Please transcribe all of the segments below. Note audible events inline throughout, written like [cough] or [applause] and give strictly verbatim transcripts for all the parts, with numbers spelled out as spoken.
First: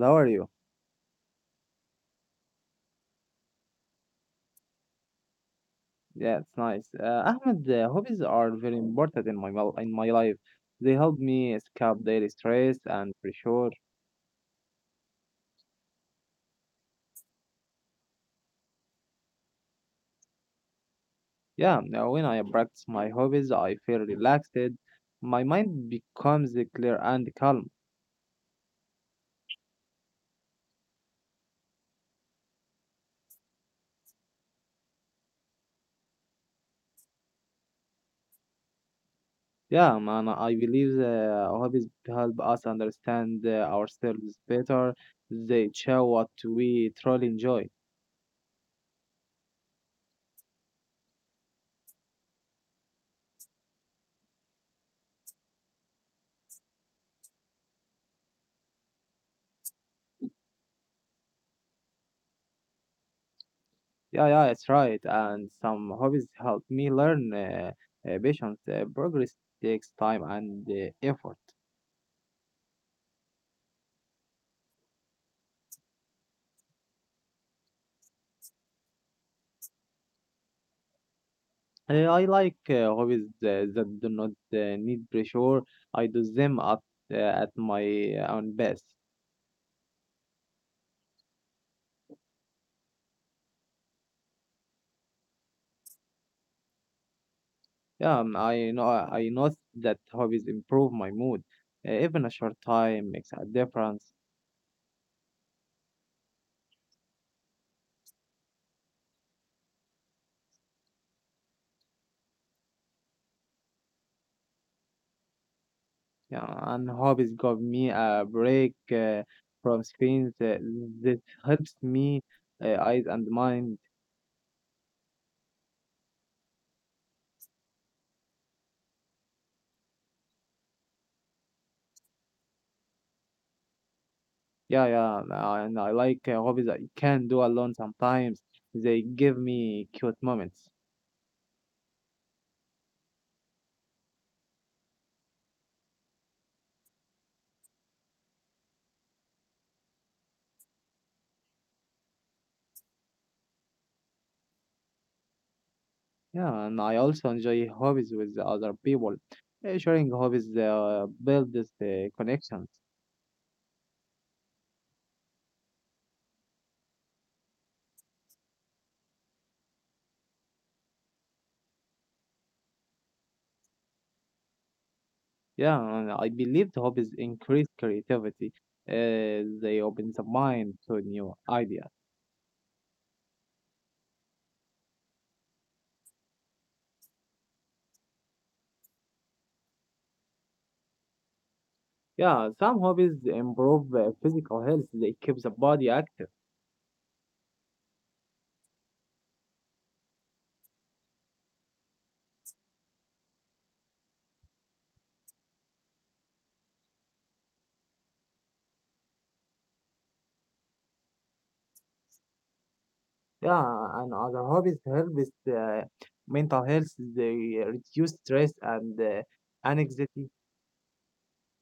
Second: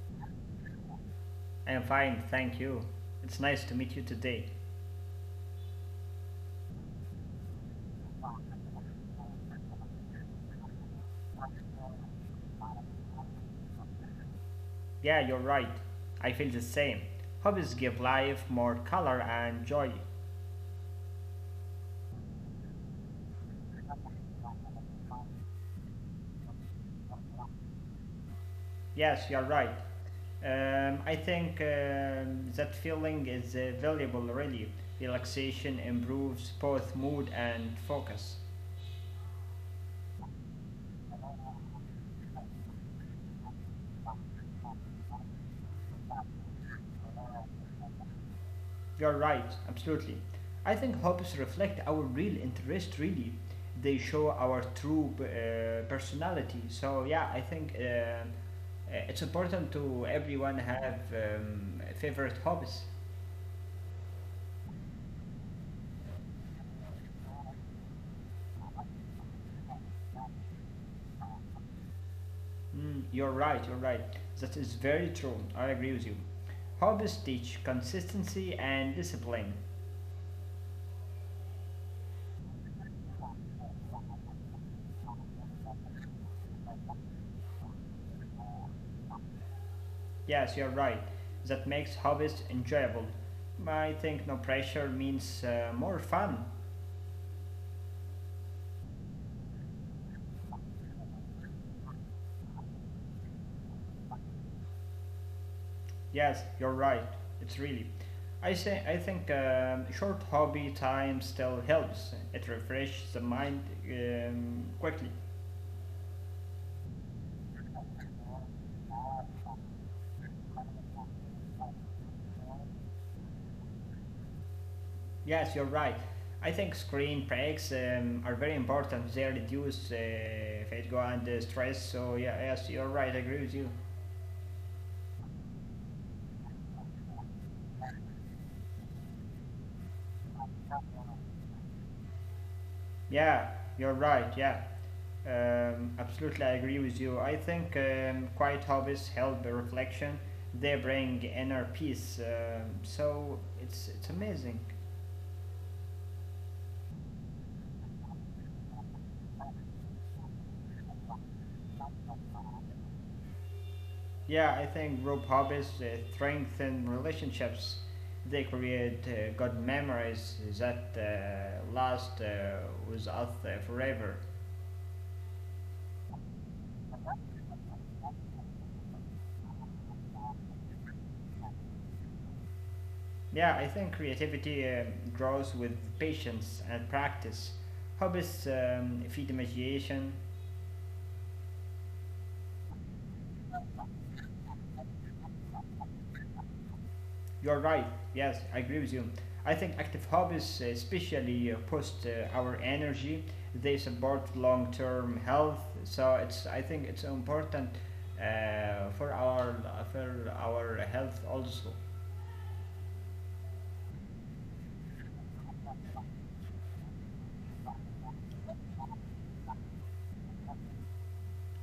how are you? I am fine, thank you. It's nice to meet you today. Yeah, it's nice. Uh, Ahmed, uh, hobbies are very important in my mel- in my life. They help me escape daily stress and pressure. Yeah, you're right. I feel the same. Hobbies give life more color and joy. Yeah, now when I practice my hobbies, I feel relaxed. My mind becomes clear and calm. Yes, you're right. Um, I think um, that feeling is uh, valuable, really. Relaxation improves both mood and focus. Yeah, man, I believe uh, hobbies help us understand uh, ourselves better. They show what we truly enjoy. You're right, absolutely. I think hobbies reflect our real interest, really. They show our true uh, personality. So, yeah, I think uh, uh, it's important to everyone have um, favorite hobbies. Yeah, yeah, it's right. And some hobbies help me learn uh, uh, patience. Uh, progress takes time and uh, effort. Mm, you're right, you're right. That is very true. I agree with you. Hobbies teach consistency and discipline. Uh, I like uh, hobbies uh, that do not uh, need pressure. I do them at, uh, at my own best. Yes, you're right. That makes hobbies enjoyable. I think no pressure means uh, more fun. Yeah, um, I know I know that hobbies improve my mood. Uh, even a short time makes a difference. Yes, you're right. It's really. I say I think um, short hobby time still helps. It refreshes the mind um, quickly. Yeah, and hobbies give me a break uh, from screens. Uh, that helps me uh, eyes and mind. Yes, you're right. I think screen breaks um, are very important. They reduce uh, fatigue and uh, stress. So yeah, yes, you're right. I agree with you. Yeah, yeah, and I and I like uh, hobbies I can do alone sometimes. They give me cute moments. Yeah, you're right. Yeah, um, absolutely, I agree with you. I think um, quiet hobbies help the reflection. They bring inner peace, um, so it's it's amazing. Yeah, and I also enjoy hobbies with the other people. Uh, Sharing hobbies uh, builds uh, connections. Yeah, I think group hobbies uh, strengthen relationships. They create uh, good memories that uh, last uh, with us uh, forever. Yeah, and I believe the hobbies increase creativity. Uh, they open the mind to new ideas. Yeah, I think creativity um, grows with patience and practice. Hobbies um, feed imagination. Yeah, some hobbies improve uh, physical health. They keep the body active. You're right. Yes, I agree with you. I think active hobbies, especially uh, boost uh, our energy. They support long-term health. So it's I think it's important uh, for our for our health also. Yeah, and other hobbies help with uh, mental health. They reduce stress and uh, anxiety.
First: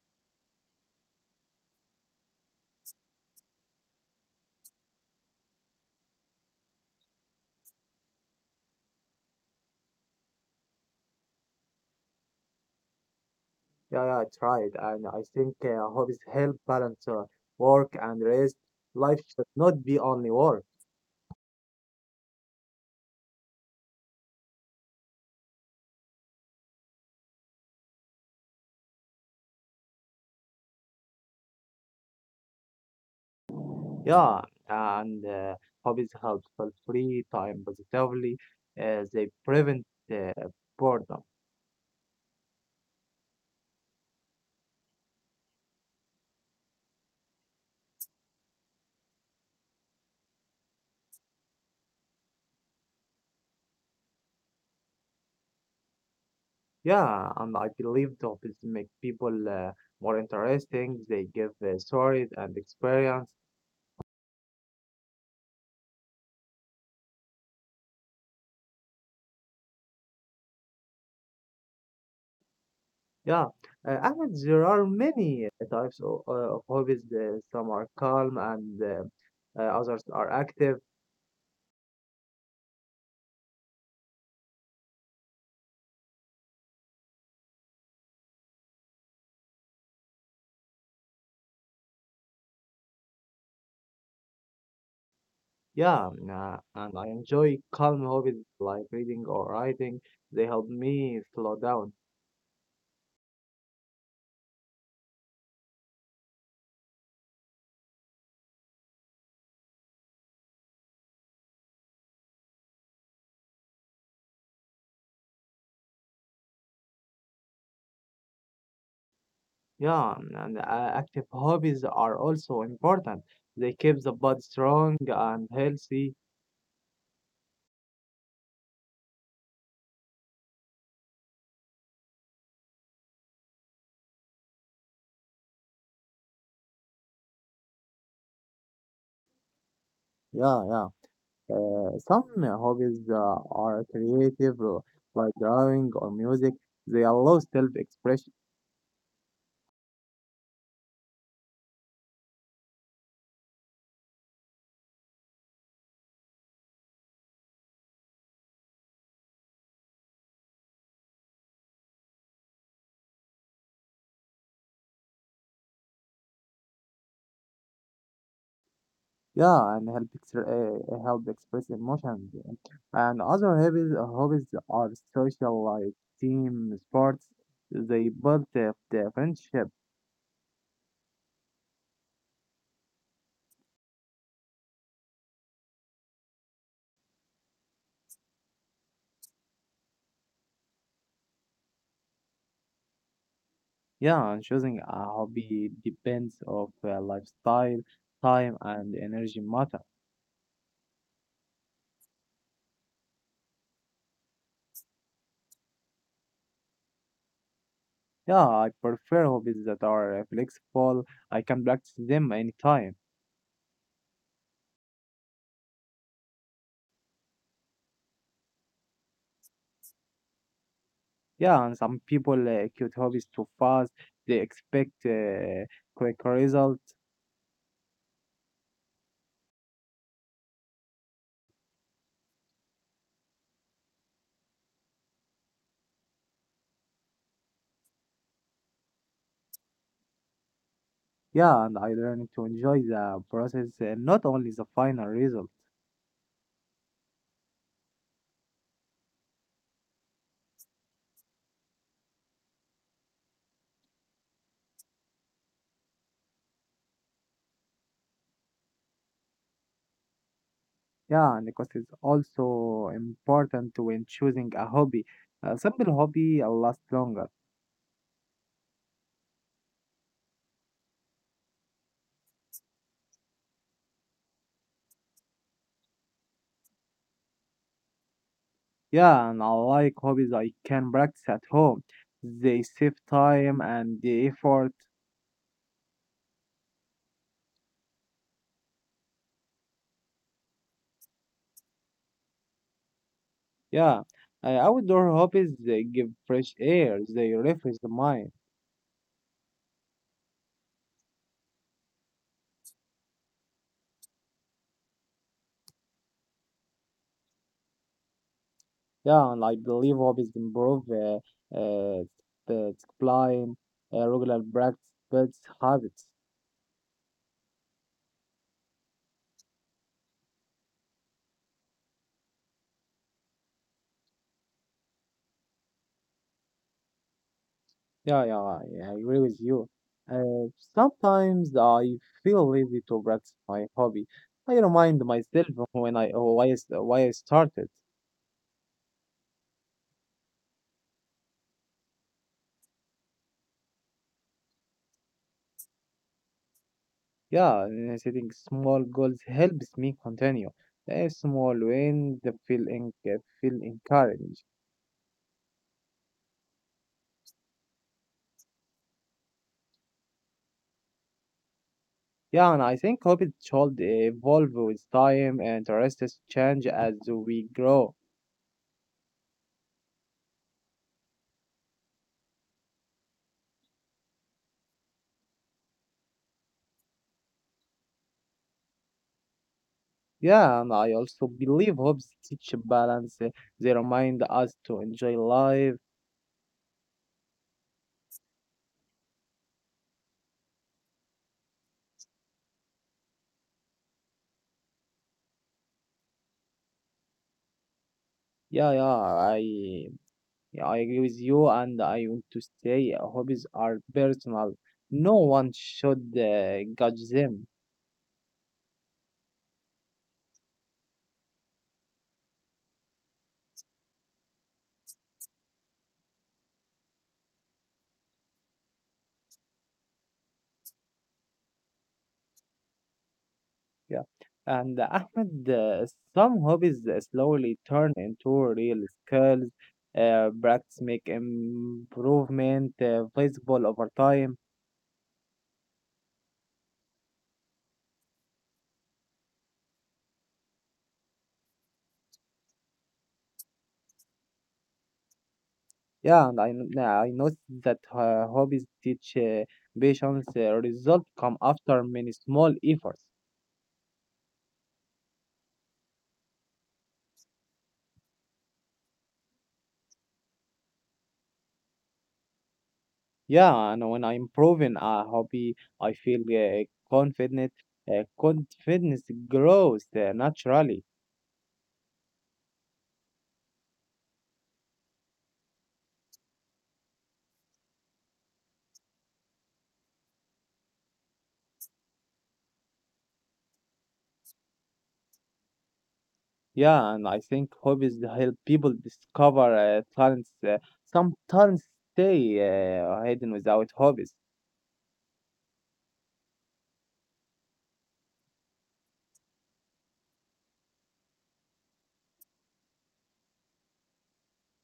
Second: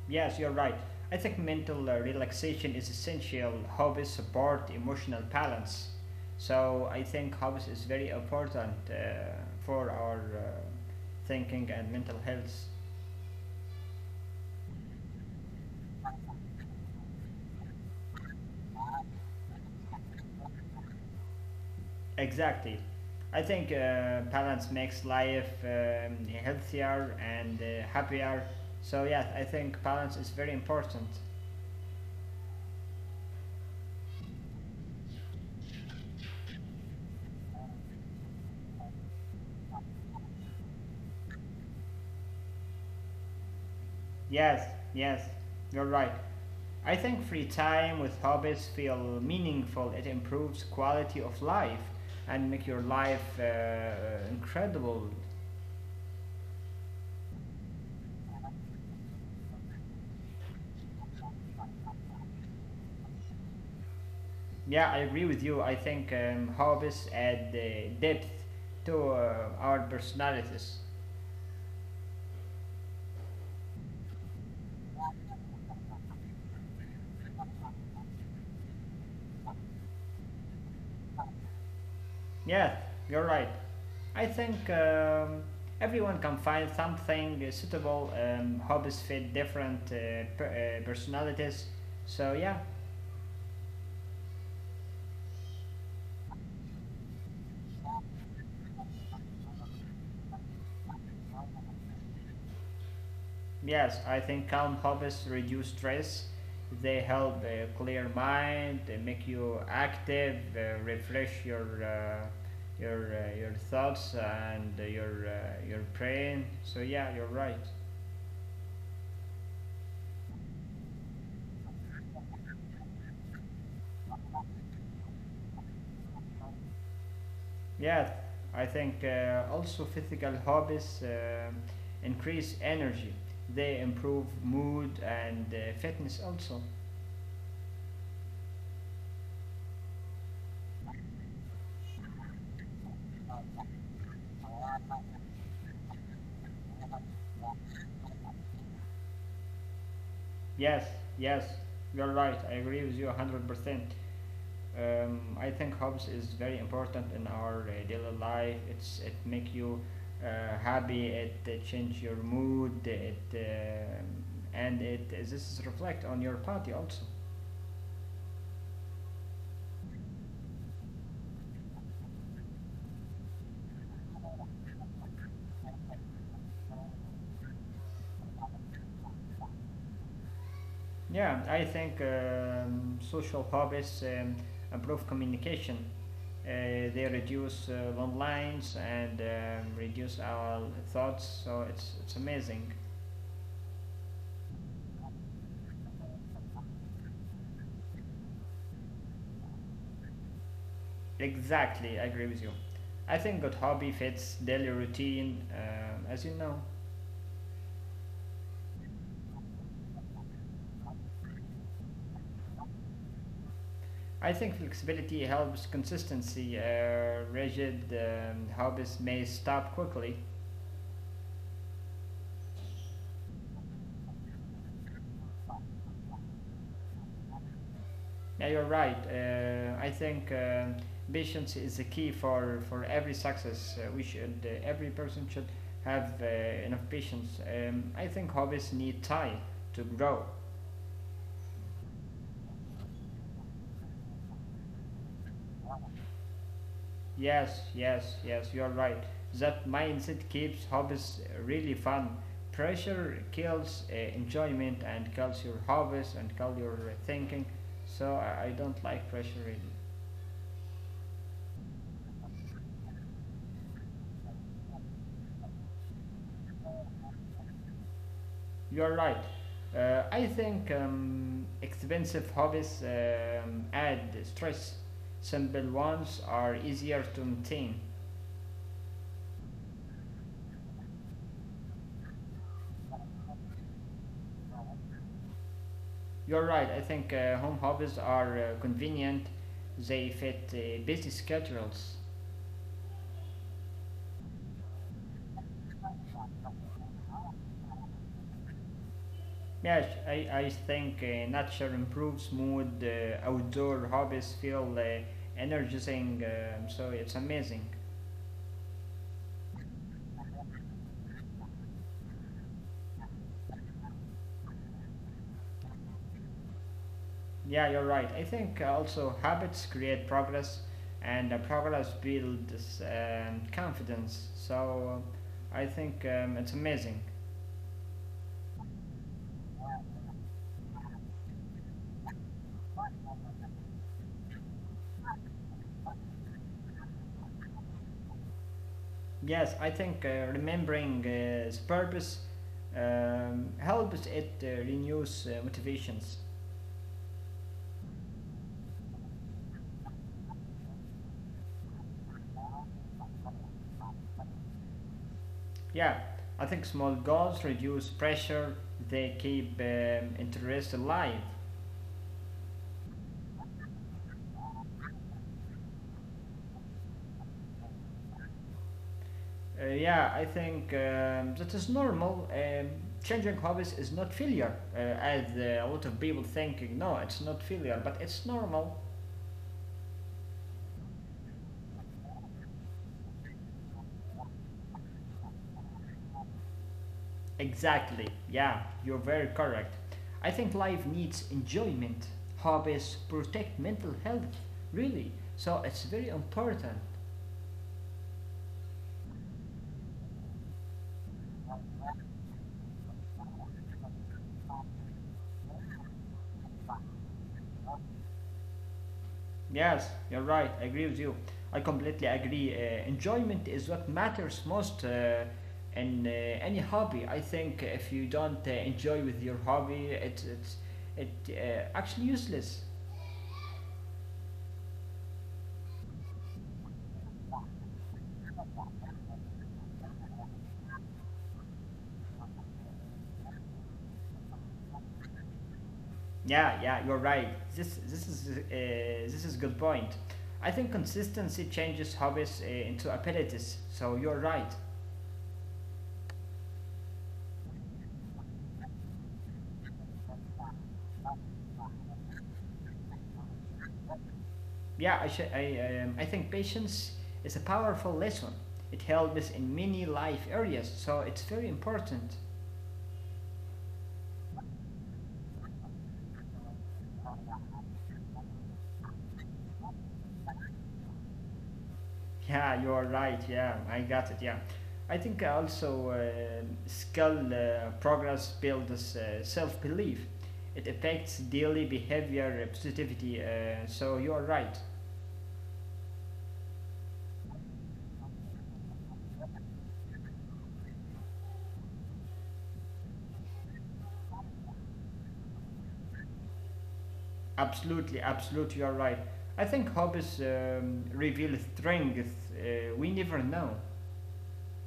Yes, you're right. I think mental uh, relaxation is essential. Hobbies support emotional balance. So I think hobbies is very important uh, for our uh, thinking and mental health. Yeah, yeah, I tried, and I think uh, hobbies help balance uh, work and rest. Life should not be only work. Exactly. I think uh, balance makes life um, healthier and uh, happier. So, yes, I think balance is very important. Yeah, and uh, hobbies help fill free time positively. Uh, they prevent uh, boredom. Yes, yes, you're right. I think free time with hobbies feel meaningful. It improves quality of life and make your life uh, incredible. Yeah, and I believe the hobbies make people uh, more interesting. They give uh, stories and experience. Yeah, I agree with you. I think um, hobbies add uh, depth to uh, our personalities. Yeah, uh, Ahmed, there are many uh, types of, uh, of hobbies. Uh, some are calm and uh, uh, others are active. Yes, you're right. I think um, everyone can find something suitable. Um, hobbies fit different uh, per- uh, personalities. So, yeah, Yeah, mm, uh, and I enjoy calm hobbies like reading or writing. They help me slow down. yes, I think calm hobbies reduce stress. They help uh, clear mind, they make you active, uh, refresh your uh, your uh, your thoughts and your uh, your brain. So yeah, you're right. Yeah, mm, and uh, active hobbies are also important. They keep the body strong and healthy. Yeah, I think uh, also physical hobbies um increase energy. They improve mood and uh, fitness also. Yeah, yeah. Uh, some uh, hobbies uh, are creative, uh, like drawing or music. They allow self-expression. Yes, yes, you're right. I agree with you one hundred percent. Um, I think hobbies is very important in our uh, daily life. It's it make you uh, happy. It, uh change your mood. It um and it this is reflect on your body also. Yeah, and help ex- uh, help express emotions. And other hobbies, hobbies are social, like team sports. They build the, the friendship. Yeah, I think um, social hobbies um, improve communication. Uh, they reduce uh, long lines and um, reduce our thoughts, so it's, it's amazing. Yeah, and choosing a hobby depends of uh, lifestyle, time, and energy matter. Exactly, I agree with you. I think good hobby fits daily routine, um, as you know. Yeah, I prefer hobbies that are uh, flexible. I can practice them anytime. I think flexibility helps consistency. Uh, rigid um, hobbies may stop quickly. Yeah, and some people uh, quit hobbies too fast. They expect uh, quick results. Yeah, you're right. Uh, I think um patience is the key for, for every success. Uh, we should uh, Every person should have uh, enough patience. Um, I think hobbies need time to grow. Yeah, and I learned to enjoy the process and not only the final result. Yes, yes, yes. You're right. That mindset keeps hobbies really fun. Pressure kills uh, enjoyment and kills your hobbies and kills your uh, thinking. So I, I don't like pressure really. Yeah, and because it's also important when choosing a hobby. A simple hobby uh, lasts longer. You're right. Uh, I think um, expensive hobbies um, add stress. Simple ones are easier to maintain. Yeah, and I like hobbies I can practice at home. They save time and the effort. You're right. I think uh, home hobbies are uh, convenient. They fit uh, busy schedules. Yeah, uh, outdoor hobbies they give fresh air. They refresh the mind. Yes, I, I think uh, nature improves mood. Uh, outdoor hobbies feel uh, energizing. Um so it's amazing. Yeah, and I believe hobbies improve uh, uh, the discipline, uh, regular practice, builds habits. Yeah, you're right. I think uh, also habits create progress, and uh, progress builds um, confidence. So uh, I think um, it's amazing. Yeah, yeah, I I agree with you. Uh, sometimes I feel lazy to practice my hobby. I remind myself when I why I, st- why I started. Yes, I think uh, remembering uh, its purpose um, helps it uh, renews uh, motivations. Yeah, and setting small goals helps me continue. A small wins feel en- uh, feel encouraged. Yeah, I think small goals reduce pressure. They keep um, interest alive. Yeah, and I think hobbies should evolve with time and interests change as we grow. Uh, yeah, I think um, that is normal. Um, changing hobbies is not failure, uh, as uh, a lot of people thinking. No, it's not failure, but it's normal. Yeah, and I also believe hobbies teach balance. They remind us to enjoy life. Exactly. Yeah, you're very correct. I think life needs enjoyment. Hobbies protect mental health, really. So it's very important. Yeah, yeah, I yeah, I agree with you, and I want to say uh, hobbies are personal. No one should uh, judge them. Yes, you're right. I agree with you. I completely agree. Uh, enjoyment is what matters most uh, in uh, any hobby. I think if you don't uh, enjoy with your hobby, it it's it uh, actually useless. Yeah, and uh, Ahmed, uh, some hobbies uh, slowly turn into real skills. Uh, practice make improvement uh, visible over time. Yeah, yeah, you're right. This this is uh, this is good point. I think consistency changes hobbies uh, into abilities. So you're right. Yeah, and I kn- I noticed that uh, hobbies teach uh, patience. Uh, result come after many small efforts. Yeah, I sh- I um, I think patience is a powerful lesson. It helps in many life areas. So it's very important. Yeah, and when I am improving a hobby, I feel uh, confident. Uh, confidence grows uh, naturally. Yeah, you are right. Yeah, I got it. Yeah, I think uh, also uh, skill uh, progress builds uh, self belief. It affects daily behavior uh, positivity. Uh, so you are right. Yeah, and I think hobbies help people discover uh, talents. Uh, some talents stay uh, hidden without hobbies. Absolutely, absolutely, you are right. I think hobbies um, reveal strength uh, we never know.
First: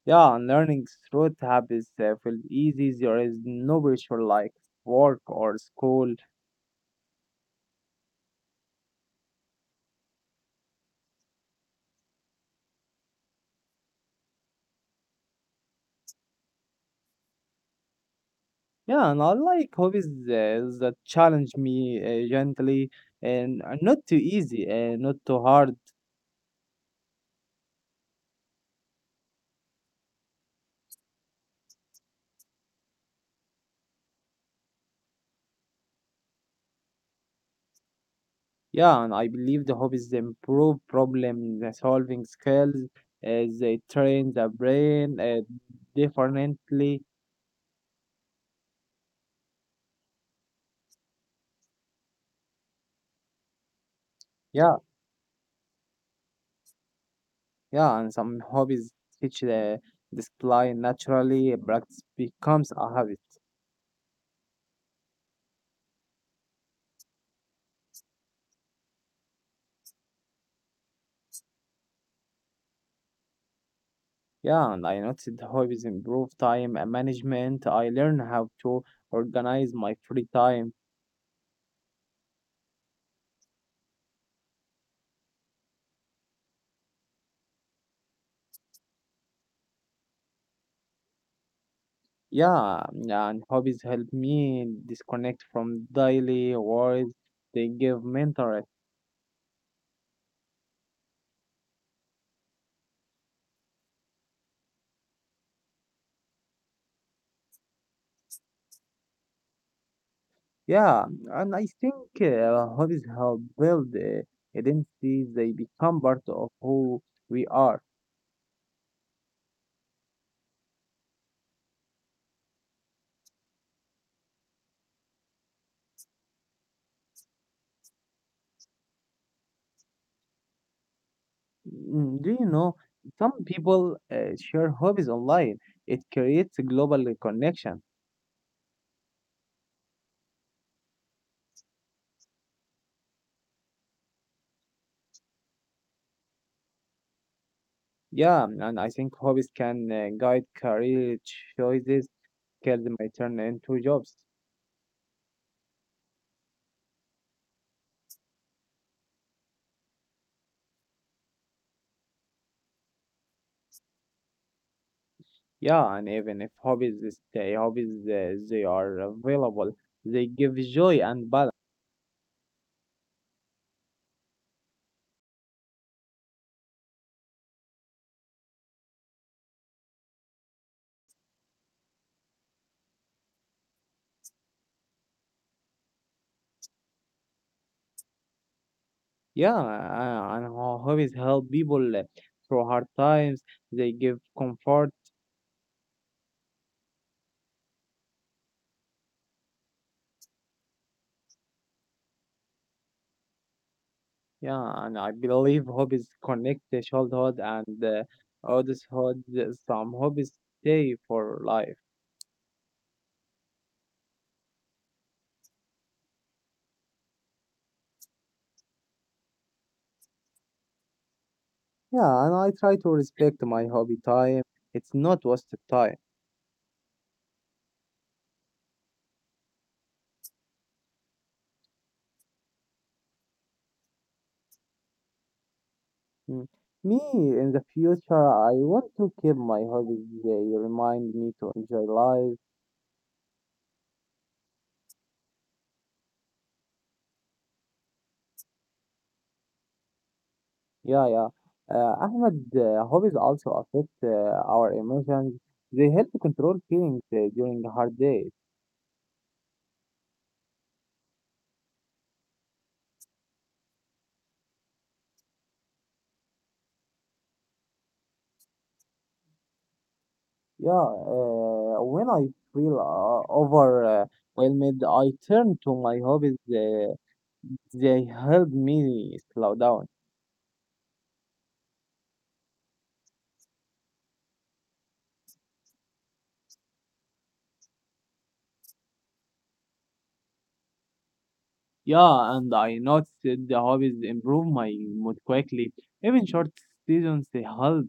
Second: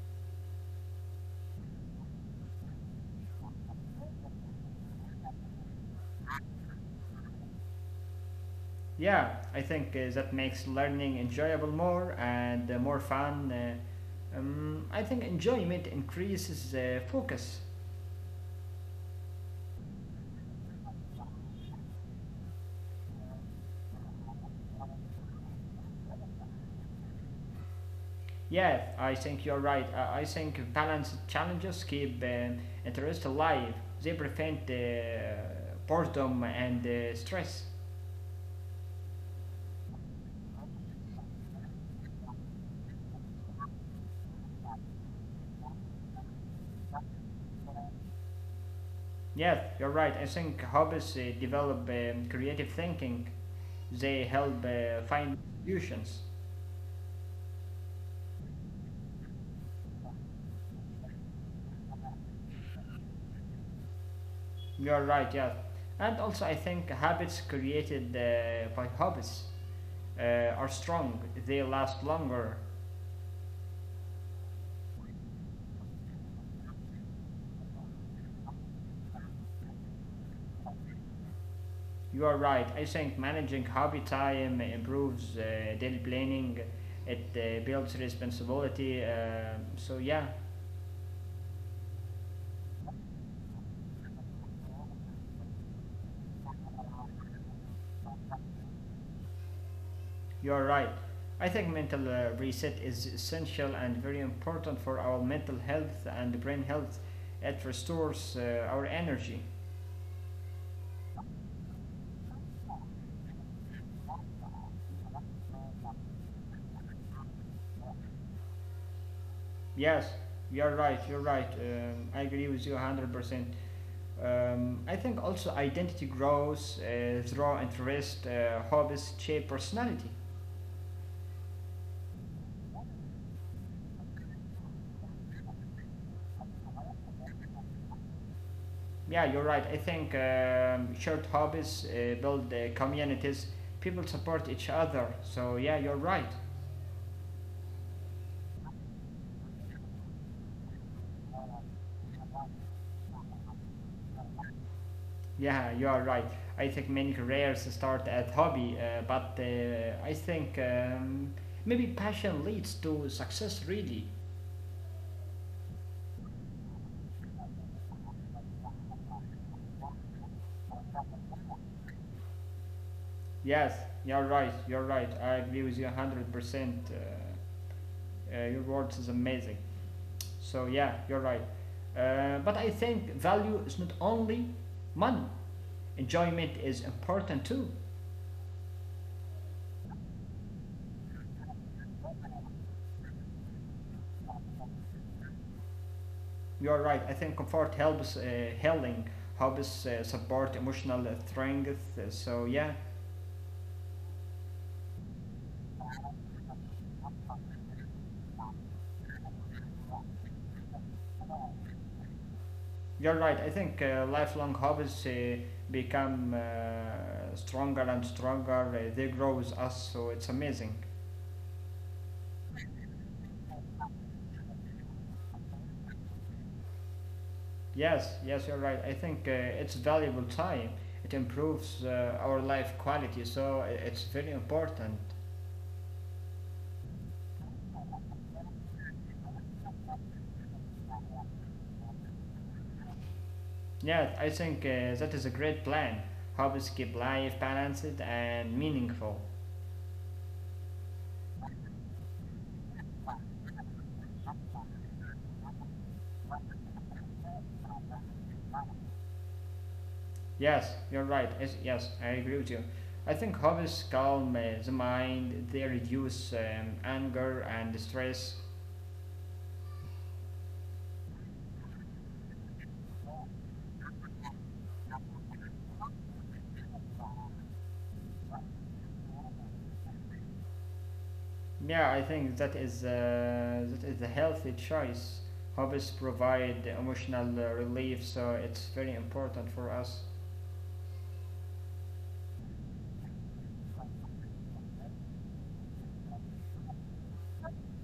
Yeah, and learning through hobbies uh, feels easy. There is no pressure like work or school. Yeah, I think uh, that makes learning enjoyable more and uh, more fun. Uh, um, I think enjoyment increases uh, focus. Yeah, and I like hobbies uh, that challenge me uh, gently and uh, not too easy and not too hard. Yeah, I think you're right. I, I think balanced challenges keep um, interest alive. They prevent uh, boredom and uh, stress. Yeah, and I believe the hobbies improve problem solving skills, as they train the brain uh, differently. Yeah, you're right. I think hobbies uh, develop um, creative thinking. They help Yeah, uh, find solutions. yeah, and some hobbies teach the discipline naturally. Practice becomes a habit. You're right. Yeah, and also I think habits created uh, by hobbies uh, are strong. They last longer. Yeah, and I noticed the hobbies improve time and management. I learn how to organize my free time. You are right. I think managing hobby time improves uh, daily planning. It uh, builds responsibility. Uh, so yeah, Yeah, yeah, and hobbies help me disconnect from daily worries. They give mental. you are right. I think mental uh, reset is essential and very important for our mental health and brain health. It restores uh, our energy. Yeah, and I think uh, hobbies help build uh, identity. They become part of who we are. Yes, you are right. You're right. Um, I agree with you one hundred percent. Um, I think also identity grows uh, through interest, uh, hobbies shape personality. Mm, do you know some people uh, share hobbies online? It creates a global connection. Yeah, you're right. I think um, shared hobbies uh, build uh, communities. People support each other. So yeah, you're right. Yeah, and I think hobbies can uh, guide career choices, skills may turn into jobs. Yeah, you are right. I think many careers start at hobby, uh, but uh, I think um, maybe passion leads to success. Really. Yeah, and even if hobbies stay hobbies, uh, they are available. They give joy and balance. Yes, you're right. You're right. I agree with you one hundred percent. Uh, Uh, your words is amazing. So yeah, you're right. Uh, but I think value is not only money. Enjoyment is important too. Yeah, uh, and ho- hobbies help people uh, through hard times. They give comfort. You're right. I think comfort helps uh, healing. Hobbies uh, support emotional strength. So yeah, Yeah, and I believe hobbies connect the childhood and uh, adulthood. Some hobbies stay for life. you're right. I think uh, lifelong hobbies uh, become uh, stronger and stronger. Uh, they grow with us, so it's amazing. Yeah, and I try to respect my hobby time. It's not wasted time. Yes, yes, you're right. I think uh, it's valuable time. It improves uh, our life quality, so i- it's very important. Mm. Me, in the future, I want to keep my hobbies. They remind me to enjoy life. Yeah, I think uh, that is a great plan. Hobbies keep life balanced and meaningful. Yeah, yeah. Uh, Ahmed, uh, hobbies also affect uh, our emotions. They help to control feelings uh, during hard days. Yes, you're right. Yes, yes I agree with you. I think hobbies calm uh, the mind, they reduce um, anger and stress. Yeah, uh, when I feel uh, overwhelmed, I turn to my hobbies. Uh, they help me slow down. Yeah, I think that is uh, that is a healthy choice. Hobbies provide emotional uh, relief, so it's very important for us. Yeah, and I noticed the hobbies improve my mood quickly. Even short seasons they help.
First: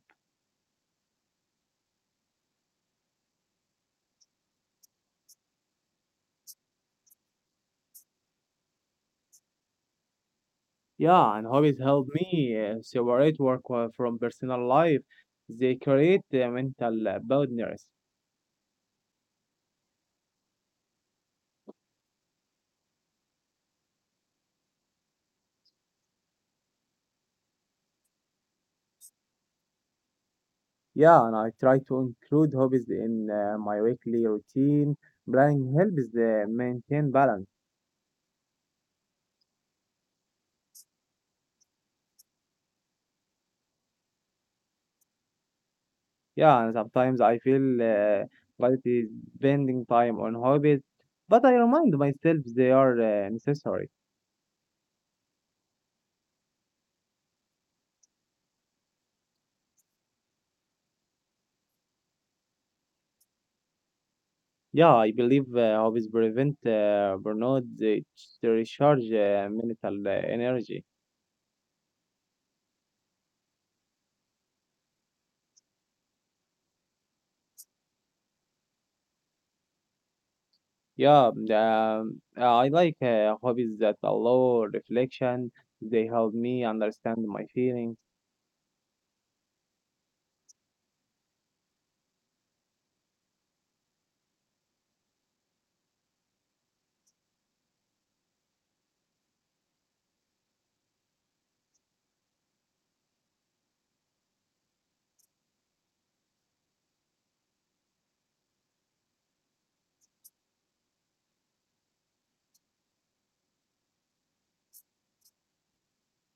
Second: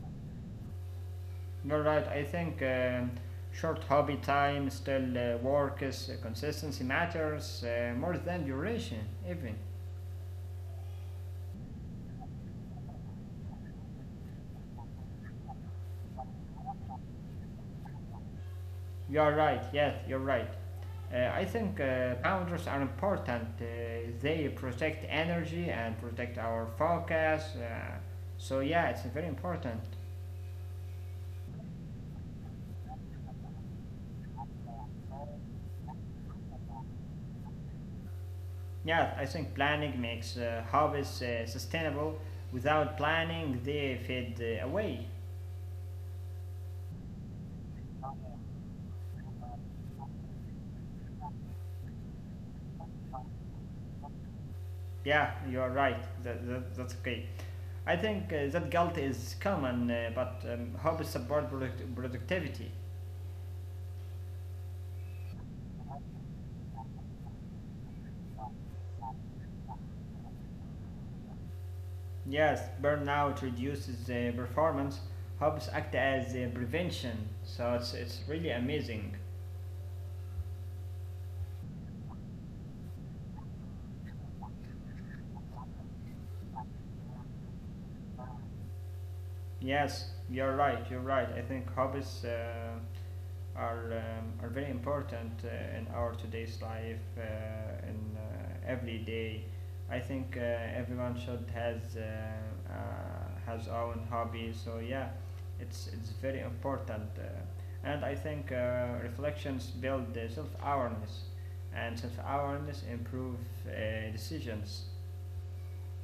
You're right. I think um, short hobby time still uh, works. Uh, consistency matters uh, more than duration, even. Yeah, and hobbies help me uh, separate work uh, from personal life. They create uh, mental uh, boundaries. You are right. Yes, you're right. Uh, I think uh, boundaries are important. Uh, they protect energy and protect our focus. Uh, so yeah, it's very important. Yeah, and I try to include hobbies in uh, my weekly routine. Planning helps uh, maintain balance. Yeah, I think planning makes uh, hobbies uh, sustainable. Without planning, they fade uh, away. Yeah, and sometimes I feel uh, guilty spending time on hobbies, but I remind myself they are uh, necessary. Yeah, you're right. That, that, that's okay. I think uh, that guilt is common, uh, but um, hobbies support product- productivity. Yeah, I believe uh, hobbies prevent uh, burnout. They recharge uh, mental uh, energy. Yes, burnout reduces uh, performance. Hobbies act as uh, prevention, so it's, it's really amazing. Yeah, um, I like uh, hobbies that allow reflection. They help me understand my feelings. Yes, you're right. You're right. I think hobbies. Uh, are um, are very important uh, in our today's life uh, in uh, every day. I think uh, everyone should has uh, uh, has own hobby. So yeah, it's it's very important, uh, and I think uh, reflections build uh, self awareness, and self awareness improve uh, decisions.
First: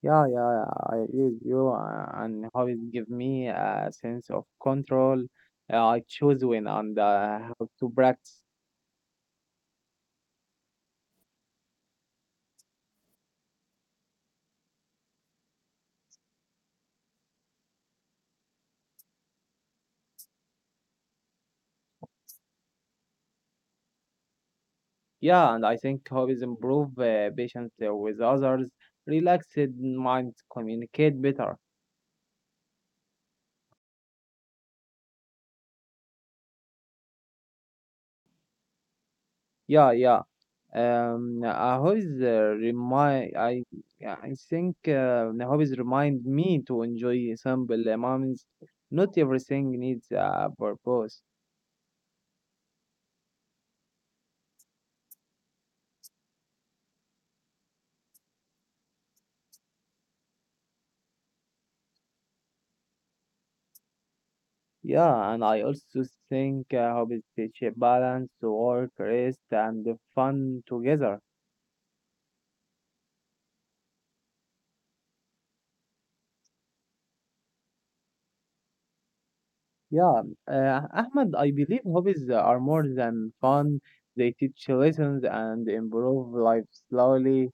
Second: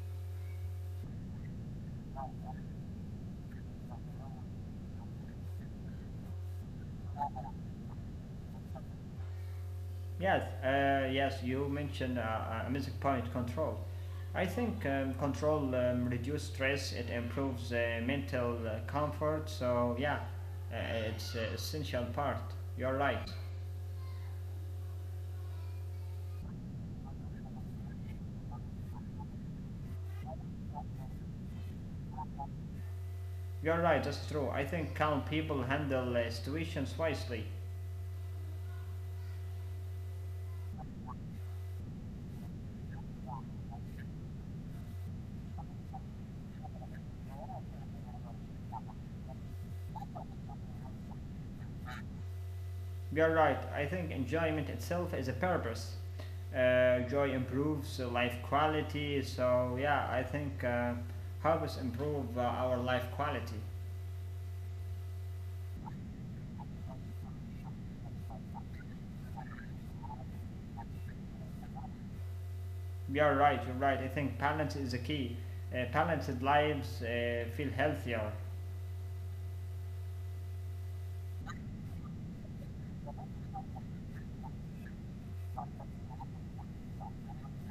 Yeah, yeah, I use you, uh, and hobbies give me a sense of control. Uh, I choose when and uh, how to practice. Yes, uh, yes, you mentioned uh, amazing point control. I think um, control um, reduces stress, it improves uh, mental uh, comfort, so yeah, uh, it's an essential part. You're right. Yeah, and I think hobbies improve uh, patience uh, with others, relaxed minds communicate better. You're right, that's true. I think calm people handle uh, situations wisely. Yeah, yeah. Um, uh, hobbies uh, remind I Yeah, I think uh, the hobbies remind me to enjoy simple moments. Not everything needs a purpose. You're right. I think enjoyment itself is a purpose. Uh, joy improves uh, life quality, so yeah, I think uh, helps improve uh, our life quality. Yeah, and I also think uh, hobbies teach a balance to work, rest, and the fun together. You're right, you're right. I think balance is a key. Uh, balanced lives uh, feel healthier. Yeah, uh, Ahmed, I believe hobbies are more than fun. They teach lessons and improve life slowly.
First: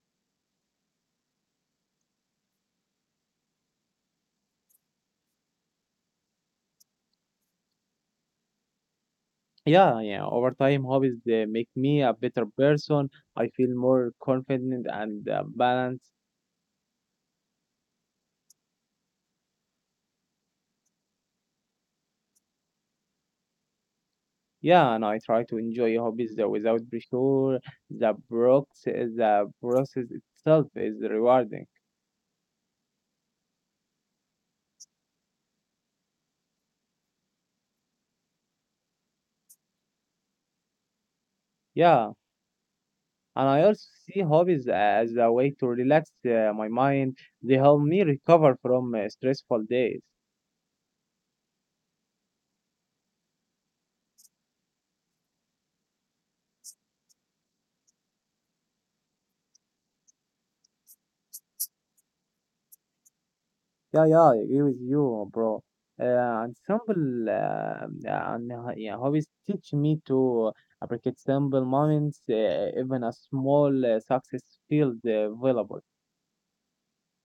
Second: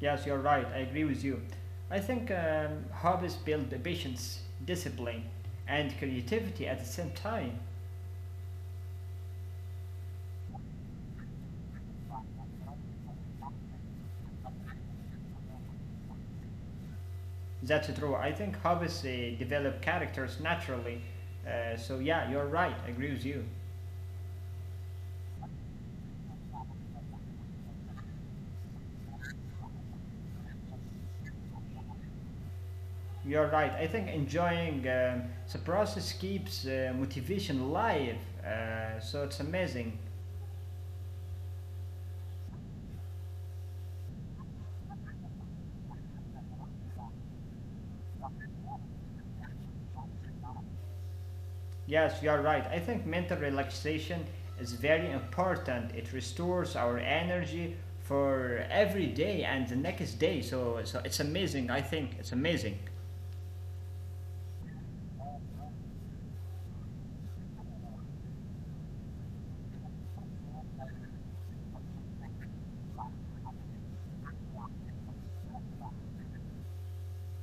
Yes, you're right. I agree with you. I think um, hobbies build the patience, discipline, and creativity at the same time. Yeah, yeah. Over time, hobbies they make me a better person. I feel more confident and uh, balanced. That's true. I think hobbies uh, develop characters naturally. Uh, so, yeah, you're right. I agree with you. Yeah, and I try to enjoy hobbies that without pressure. The process, the process itself is rewarding. You're right. I think enjoying um, the process keeps uh, motivation alive. Uh, so, it's amazing. Yeah, and I also see hobbies as a way to relax uh, my mind. They help me recover from uh, stressful days. Yes, you are right. I think mental relaxation is very important. It restores our energy for every day and the next day. So, so it's amazing. I think it's amazing. Yeah, yeah, I agree with you, bro. Uh, and simple uh, uh, and uh, yeah, hobbies teach me to uh, appreciate simple moments, uh, even a small uh, success feels uh, valuable.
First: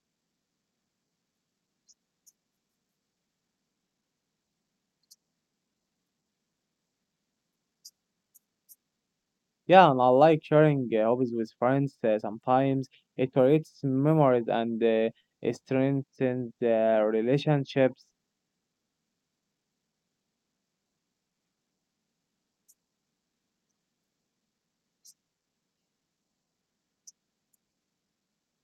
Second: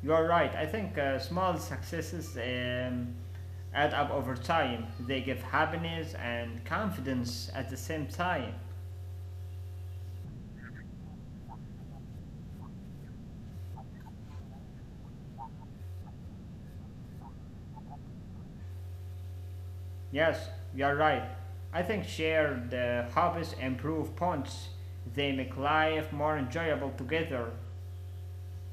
You are right. I think uh, small successes um, add up over time. They give happiness and confidence at the same time. Yeah, and I like sharing uh, hobbies with friends uh, sometimes. It creates memories and uh, it strengthens uh, relationships. Yes, you are right. I think shared uh, hobbies improve bonds. They make life more enjoyable together.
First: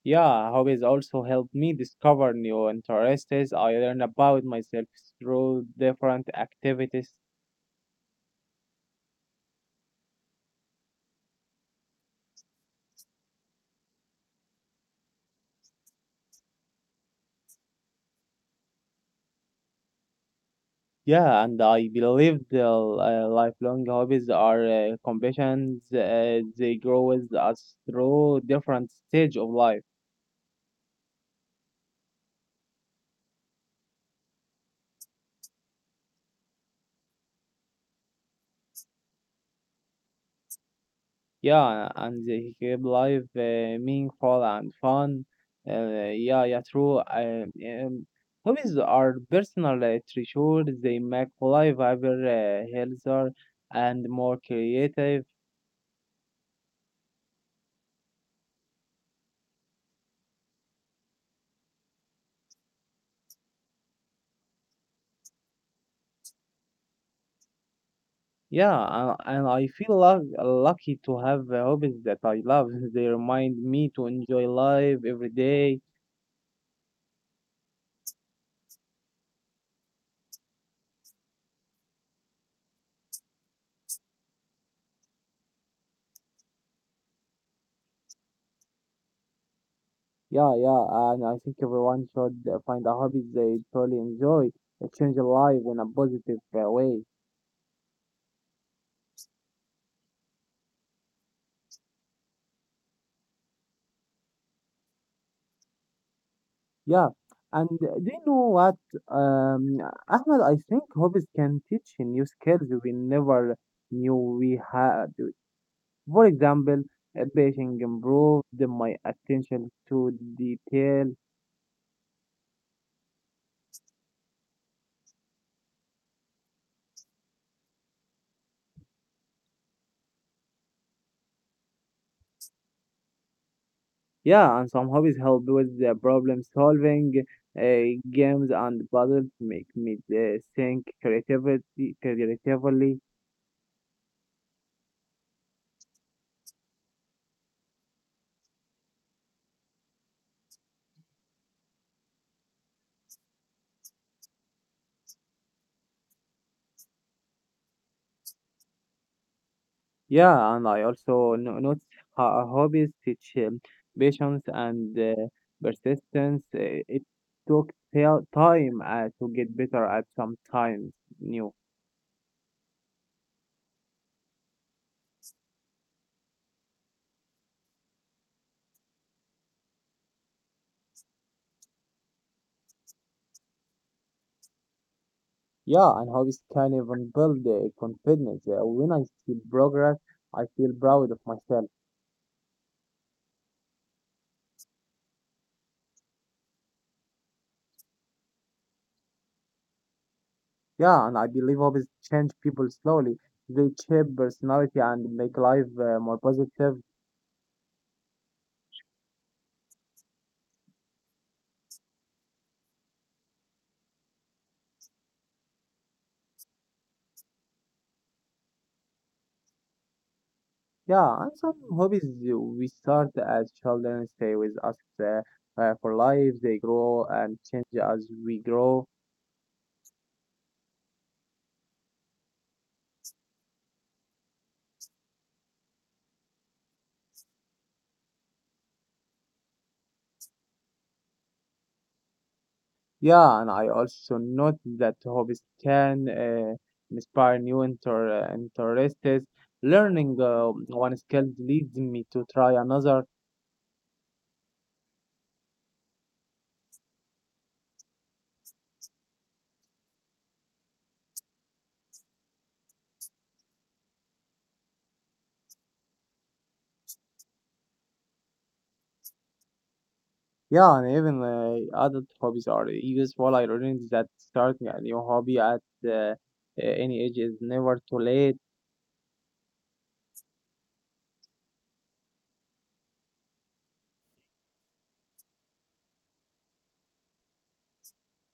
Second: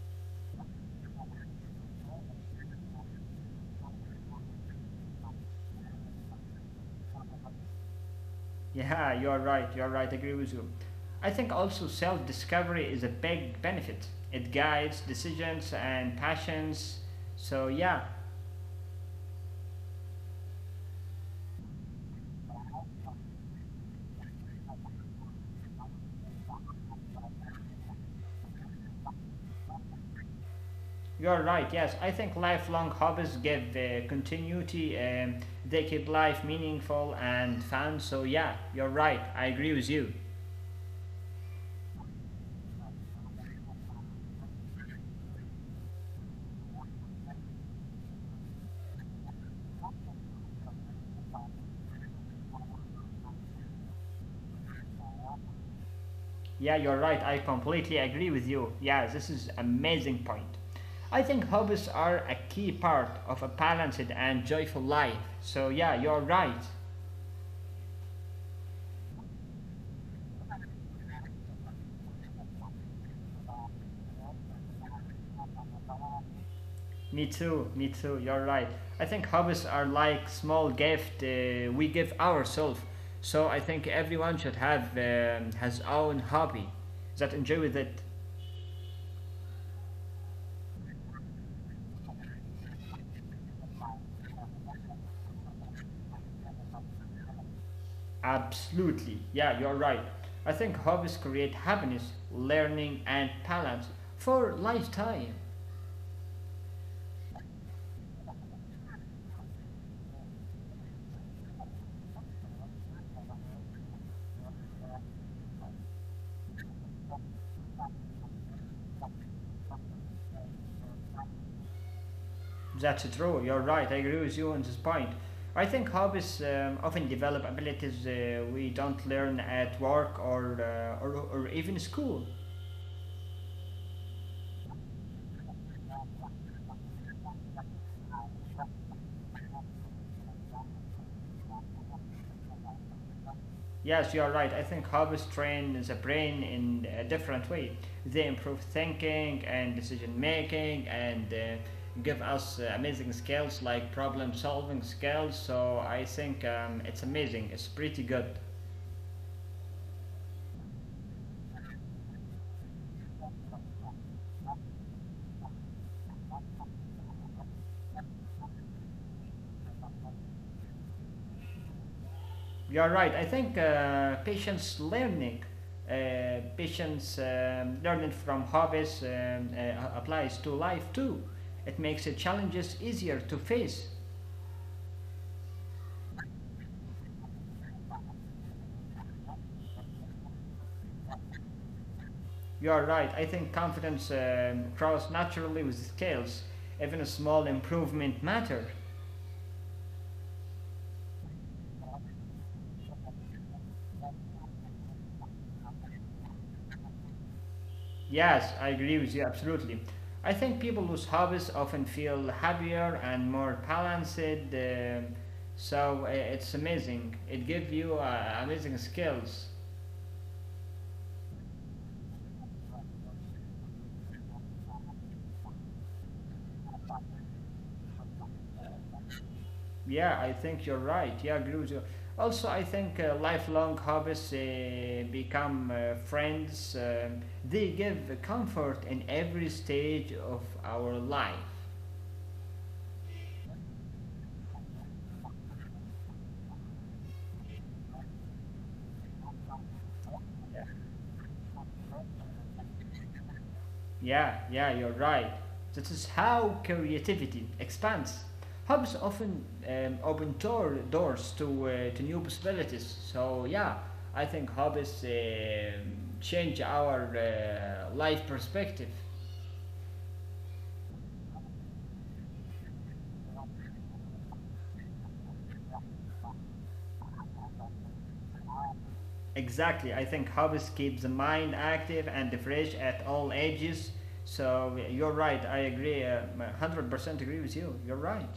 Yeah, hobbies also help me discover new interests. I learn about myself through different activities. Yeah, you're right, you're right, I agree with you. I think also self discovery is a big benefit. It guides decisions and passions. So, yeah, Yeah, and I believe the uh, lifelong hobbies are uh, companions. Uh, they grow with us through different stage of life. you're right, yes. I think lifelong hobbies give uh, continuity, um, they keep life meaningful and fun. So, yeah, you're right, I agree with you. Yeah, and they keep life uh, meaningful and fun. Uh, yeah, yeah, true. Um, um, hobbies are personal uh, treasure. They make life ever uh, healthier and more creative. Yeah, you're right, I completely agree with you. Yeah, this is amazing point. I think hobbies are a key part of a balanced and joyful life. So, yeah, you're right. Yeah, uh, and I feel luck lucky to have uh, hobbies that I love. [laughs] They remind me to enjoy life every day. Me too, me too, you're right. I think hobbies are like small gift uh, we give ourselves. So I think everyone should have um, his own hobby that enjoy with it. Yeah, yeah, and I think everyone should uh, find a hobby they truly enjoy. It changes life in a positive uh, way. Absolutely, yeah, you're right. I think hobbies create happiness, learning, and balance for lifetime. Yeah, and uh, do you know what, um, Ahmed? I think hobbies can teach you new skills we never knew we had. For example, uh, painting improved my attention to detail. That's true, you're right, I agree with you on this point. I think hobbies um, often develop abilities uh, we don't learn at work or, uh, or, or even school. Yeah, and some hobbies help with the problem solving. Uh, games and puzzles make me uh, think creativity, creatively. Yes, you are right. I think hobbies train the brain in a different way. They improve thinking and decision making and uh, give us uh, amazing skills like problem solving skills. So I think um, it's amazing. It's pretty good. Yeah, and I also no- notice how uh, hobbies teach um, patience and uh, persistence. Uh, it took ta- time uh, to get better at sometimes new. You are right. I think uh, patience learning, uh, patience um, learning from hobbies um, uh, applies to life too. It makes the challenges easier to face. Yeah, and hobbies can even build uh, confidence. Uh, when I see progress, I feel proud of myself. You are right. I think confidence um, grows naturally with skills. Even a small improvement matter. Yeah, and I believe hobbies change people slowly. They shape personality and make life uh, more positive. Yes, I agree with you absolutely. I think people whose hobbies often feel happier and more balanced. um so uh, it's amazing. It gives you uh, amazing skills. Yeah, and some hobbies uh, we start as children stay with us uh, uh, for life. They grow and change as we grow. Yeah, I think you're right. Yeah, I agree with you. Also, I think uh, lifelong hobbies uh, become uh, friends. Um, they give comfort in every stage of our life. Yeah, and I also note that hobbies can uh, inspire new inter- uh, interests. Learning uh, one skill leads me to try another. Yeah, yeah, you're right. That is how creativity expands. Hobbies often um, open door, doors to, uh, to new possibilities. So, yeah, I think hobbies um change our uh, life perspective. Yeah, and even uh, adult hobbies are useful. I learned that starting a new hobby at uh, any age is never too late. Exactly. I think hobbies keep the mind active and fresh at all ages. So you're right. I agree. uh, one hundred percent agree with you. You're right.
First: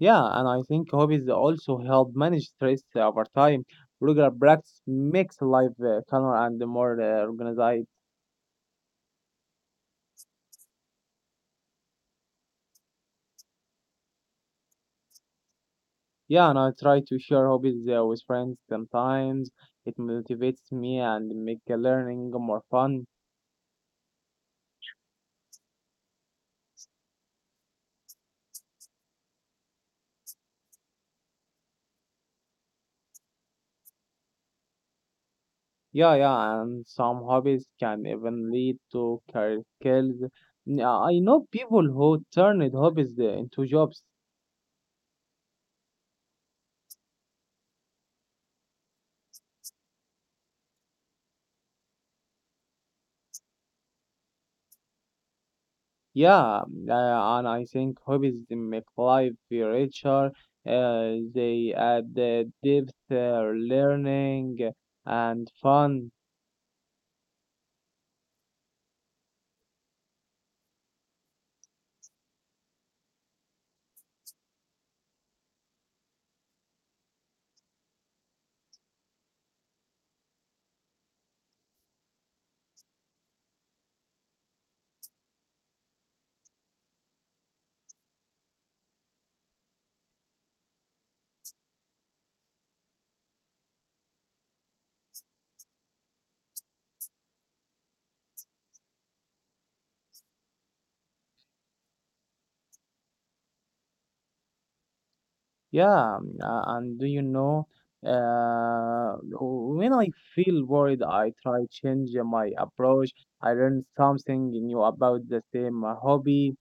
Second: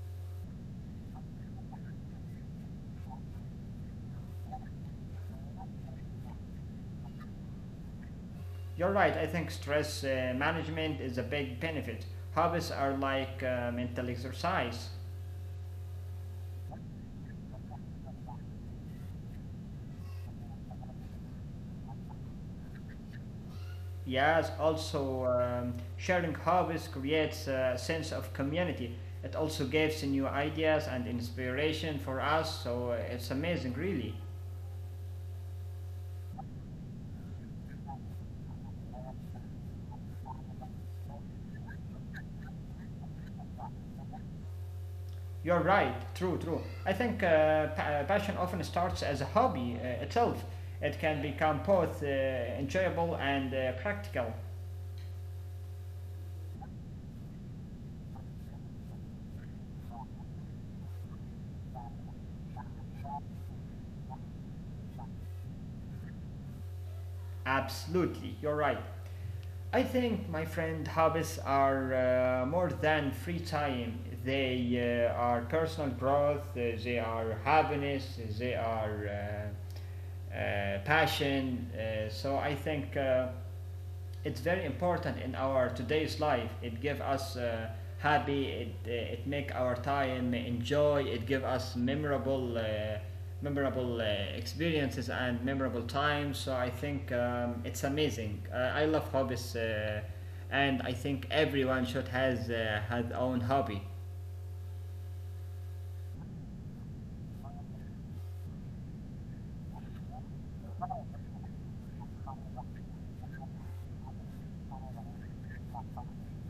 Yeah, and I think hobbies also help manage stress over time. Regular practice makes life uh, calmer and more uh, organized. You're right. I think stress uh, management is a big benefit. Hobbies are like uh, mental exercise. Yeah, and I try to share hobbies uh, with friends sometimes. It motivates me and make learning more fun. Yes, also um, sharing hobbies creates a sense of community. It also gives new ideas and inspiration for us. So uh, it's amazing, really. Yeah, yeah, and some hobbies can even lead to career skills. N- uh, I know people who turned hobbies the- into jobs. You're right. True, true. I think uh, pa- uh, passion often starts as a hobby uh, itself. It can become both uh, enjoyable and uh, practical. Yeah, mm, uh, and I think hobbies they make life richer. Uh, they add the depth, uh, learning, and fun. Absolutely, you're right. I think, my friend, hobbies are uh, more than free time. They uh, are personal growth, uh, they are happiness, they are uh, uh, passion. Uh, so I think. Uh, it's very important in our today's life it give us uh, happy it, uh, it make our time enjoy it give us memorable uh, memorable uh, experiences and memorable times so I think um, it's amazing uh, I love hobbies uh, and I think everyone should has uh, had own hobby. Yeah, um, uh, and do you know, uh, wh- when I feel worried, I try change uh, my approach. I learn something new about the same uh, hobby.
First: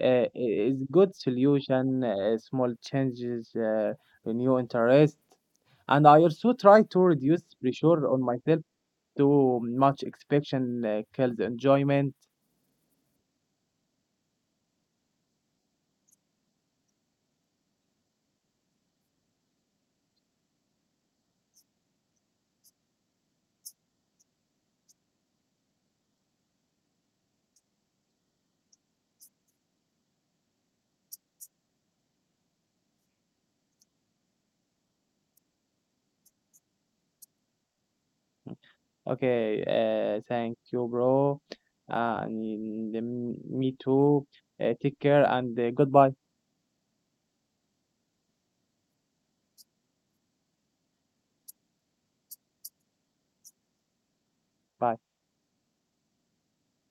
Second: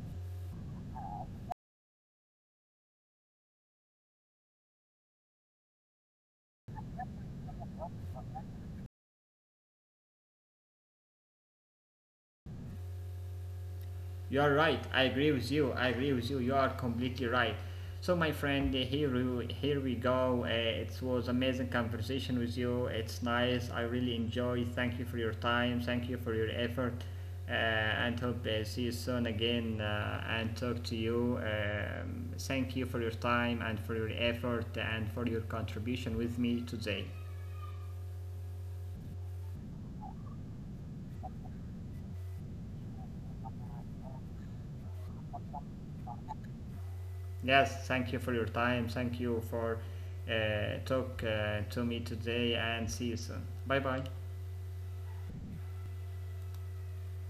Uh, i- it's good solution, uh, small changes, uh, a new interest. And I also try to reduce pressure on myself. Too much expectation uh, kills enjoyment. You are right. I agree with you. I agree with you. You are completely right. So, my friend, uh, here we, here we go. Uh, it was amazing conversation with you. It's nice. I really enjoy. Thank you for your time. Thank you for your effort. Uh, and hope uh, see you soon again uh, and talk to you. Um, thank you for your time and for your effort and for your contribution with me today. Okay, uh, thank you, bro. Uh, and me too. Uh, take care and uh, goodbye. Yes, thank you for your time. Thank you for uh, talk uh, to me today and see you soon. Bye bye. Bye.